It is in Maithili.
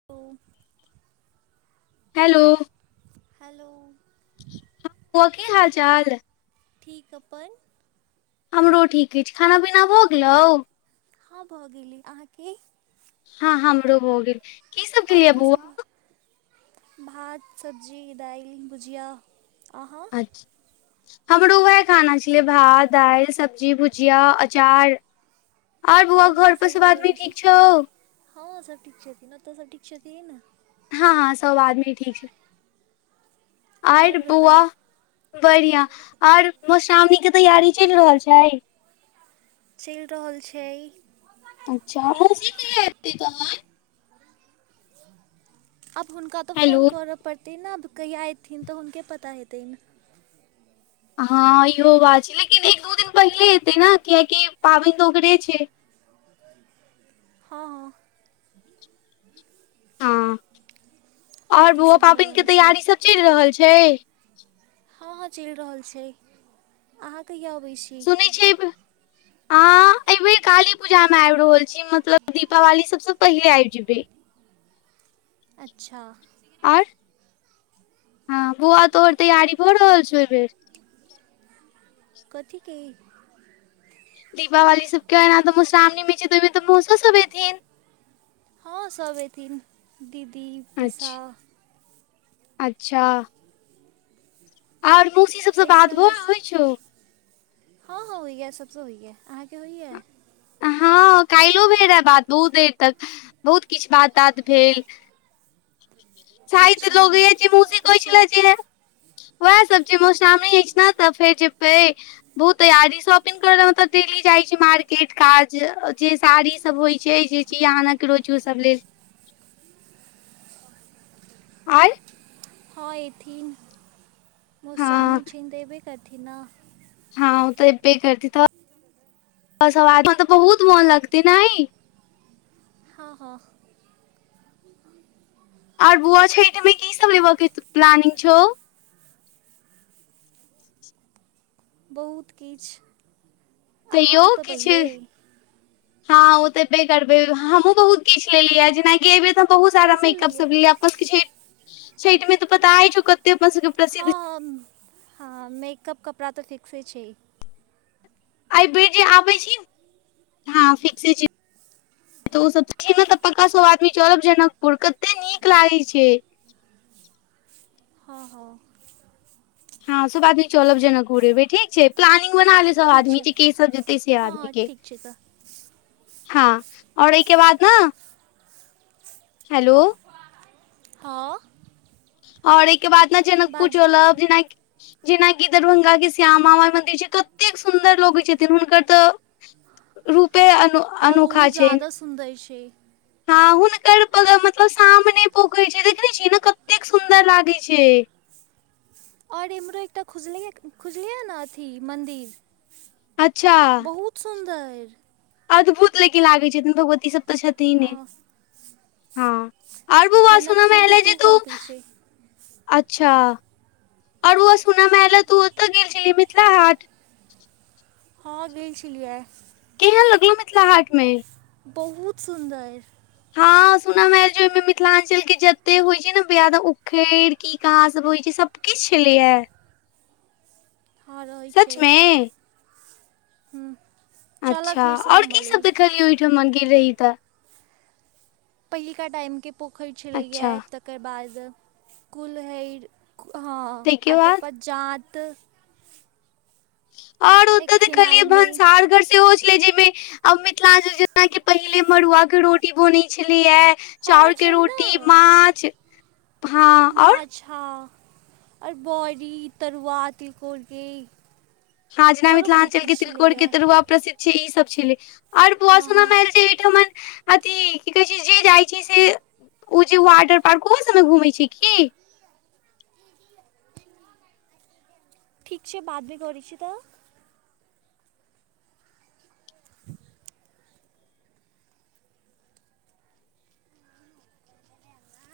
[unintelligible] हेलो हेलो कह की हाल चाल ठीक अपन हमरो ठीक अछि खाना पीना भऽ गेलौ हँ भऽ गेली अहाँके हँ हमरो भऽ गेल की सब आओर खेलियै बौआ कीसभ भात सब्जी दालि भुजिया अहाँ [unintelligible] हमरो उएह खाना छलै भात दालि सब्जी भुजिया अचार आर बौआ आओर की घर पर सब भऽ आदमी रहल छै ठीक छौ हँ सभ ठीक छथिन ओतऽ सभ ठीक छथिन हँ हँ सब आदमी ठीक छै आर आओर बुआ बताउ बढ़िया आर मधुश्रावणी कऽ तैयारी चलि रहल छै चलि रहल छैय अच्छा [unintelligible] आब हुनका तऽ फोन हेलो करऽ पड़ तेनाब कहियआ अयथिन तऽ हुनके पता हेतनि हँ इहो बात छै लेकिन एक दू दिन पहिले एेतै नऽ कियाकि पाबनि तऽ ओकरे छै हँ हँ हँ आओर की बऊआ सब भऽ पाबनिके रहल छै तैयारी सब चलि रहल छैय हँ हँ चलि रहल छै अहाँ कहिया अबै छी सुनै छिये अ एबेर काली पूजा में आब रहल छी मतलब दीपावली सबसऽ पहिले आबि जेबे [inaudible] अच्छा आर हँ बौआ तोहर तैयारी भऽ रहल छौ एहि बेर कथि कहि दीपावली सबकेना तऽ मधशावणी छै तऽ एहिमे तऽ मोसो सब एऐथिन हँ सब एथिन दीदी पिसा अच्छा अच्छा आओर मौसी सबसँ एहि बात सभमे होइ छौ हँ हँ होइया सभसँ होइयएा अहाँके होइया हँ काल्हिो भेल रहय बात बहुत देर तक बहुत किछु बात तात भेल शायद अच्छा लग ऐछी जे मोसी की कहहि छल सब जे वएह सब जे मधुश्रावणी एछै नऽ तऽ फेर जेबै बहुत तैयारी सॉपिंग करय लऽ तऽ डेली जाइ छै मार किट काज जे साड़ी सब होइ छै जे चाहि अह रोजो सब लेल आय हँ अथिन हँ मोधश्रामणी छेन तऽ ऐबे करथिन नऽ हँ ओ तऽ एबे करती तऽ तऽ बहुत मोन लगते नइ हँ हँ [unintelligible] आर बुआ छठमे की सब लेबबाक प्लानिंग छौ बहुत किछु आहाँ तैयो ओउ तऽ किछु पहिले हँ ओ तेबे करबे हमहुँ बहुत किछ लेलिय जेनााक बे तऽ बहुत सारा कीसभ मेकअप लेलियै सब ले आपस के छठि छठि मे तऽ पता है छो हम हँ मेकअप कपड़ा तऽ फिक्से छैय आई बेर जे आबै छी हँ फिक्से छै तऽ ओ सब तऽ पक्का सब आदमी चलब जनकपुर कते नीक लागै छै हँ हँ हँ सब आदमी चलब जनकपुर अई बेर ठीक छै प्लानिंग बटालियन ठीक आदमी छै के के सब जैतै से हँ आदमी हँ के ठीक छै तऽ हँ आओर एहिके बाद न हेलो हँ आओर एहिके बाद न जनकपुर बाजू चलब जेनाकि जेनाकि दरभंगा के श्यामा माइ मंन्दिर छै कतेक सुन्दर लगै छथिन हुनकर तऽ रूपे अन हँ बहुत जादा सुन्दर छै हँ हुनकर मतलब सामने पोखरि छै देखने छियै न कतेक सुन्दर लागै छै आओर इम्हरो एकटा खुजलैया खुजलैया न अथी मन्दिर अच्छा बहुत सुन्दर अद्भुत लेकिन लागै छथिन भगवती सब तऽ छथिने आ हँ आर बौआ सुनमे जनकपुरके एलै टू जे तू कॉपी छै अच्छा आओर बौआ सुन मे ऐलान जे तू ओतऽ गेल छलही मिथिला हाट हँ गेल छलिया आई केहन लगलौ मिथिला हाट मे बहुत सुन्दर हँ सुनमे आल जे ओहिमे मिथिलांचल के जते होइ छै ने ब्याद उखैड़ की कहाँ सब होइ छै सब किछ छिलियै हँ रहै सच छै मे हूँ चलऽ अच्छा फेरसँ आओर घूमऽ लेल कीसब देखलियै ओहिठाम मा गेल रहीयै तऽ पहिलका टाइमके पोखरि छलैया अच्छा तकर बाद कुलहैर हँ आ तकर बाद जाँत आओर एहि ओतऽ देखलियै खेनाइमे भनसा घर सेहो छलै जाहिमे आ मिथिलांचल जेनाकी पहिले मड़ुआ के रोटी बनै छलैया हँ चाउर के छै ने रोटी माछ हँ आओर अच्छा आर बरी तरुआ तिलकोर के छाँ जना मिथिलांचल के तिलकोर के छलैए तरुआ प्रसिद्ध छै ई सब छलै आओर बौआ हँ हँ सुनामे आल जे एहिठमन अथी की कहै छै जे जाइ छी से उ जे वाटर पार्क उहो सबमे घूमै छै की ठीक छै बाद मे करै छी तऽ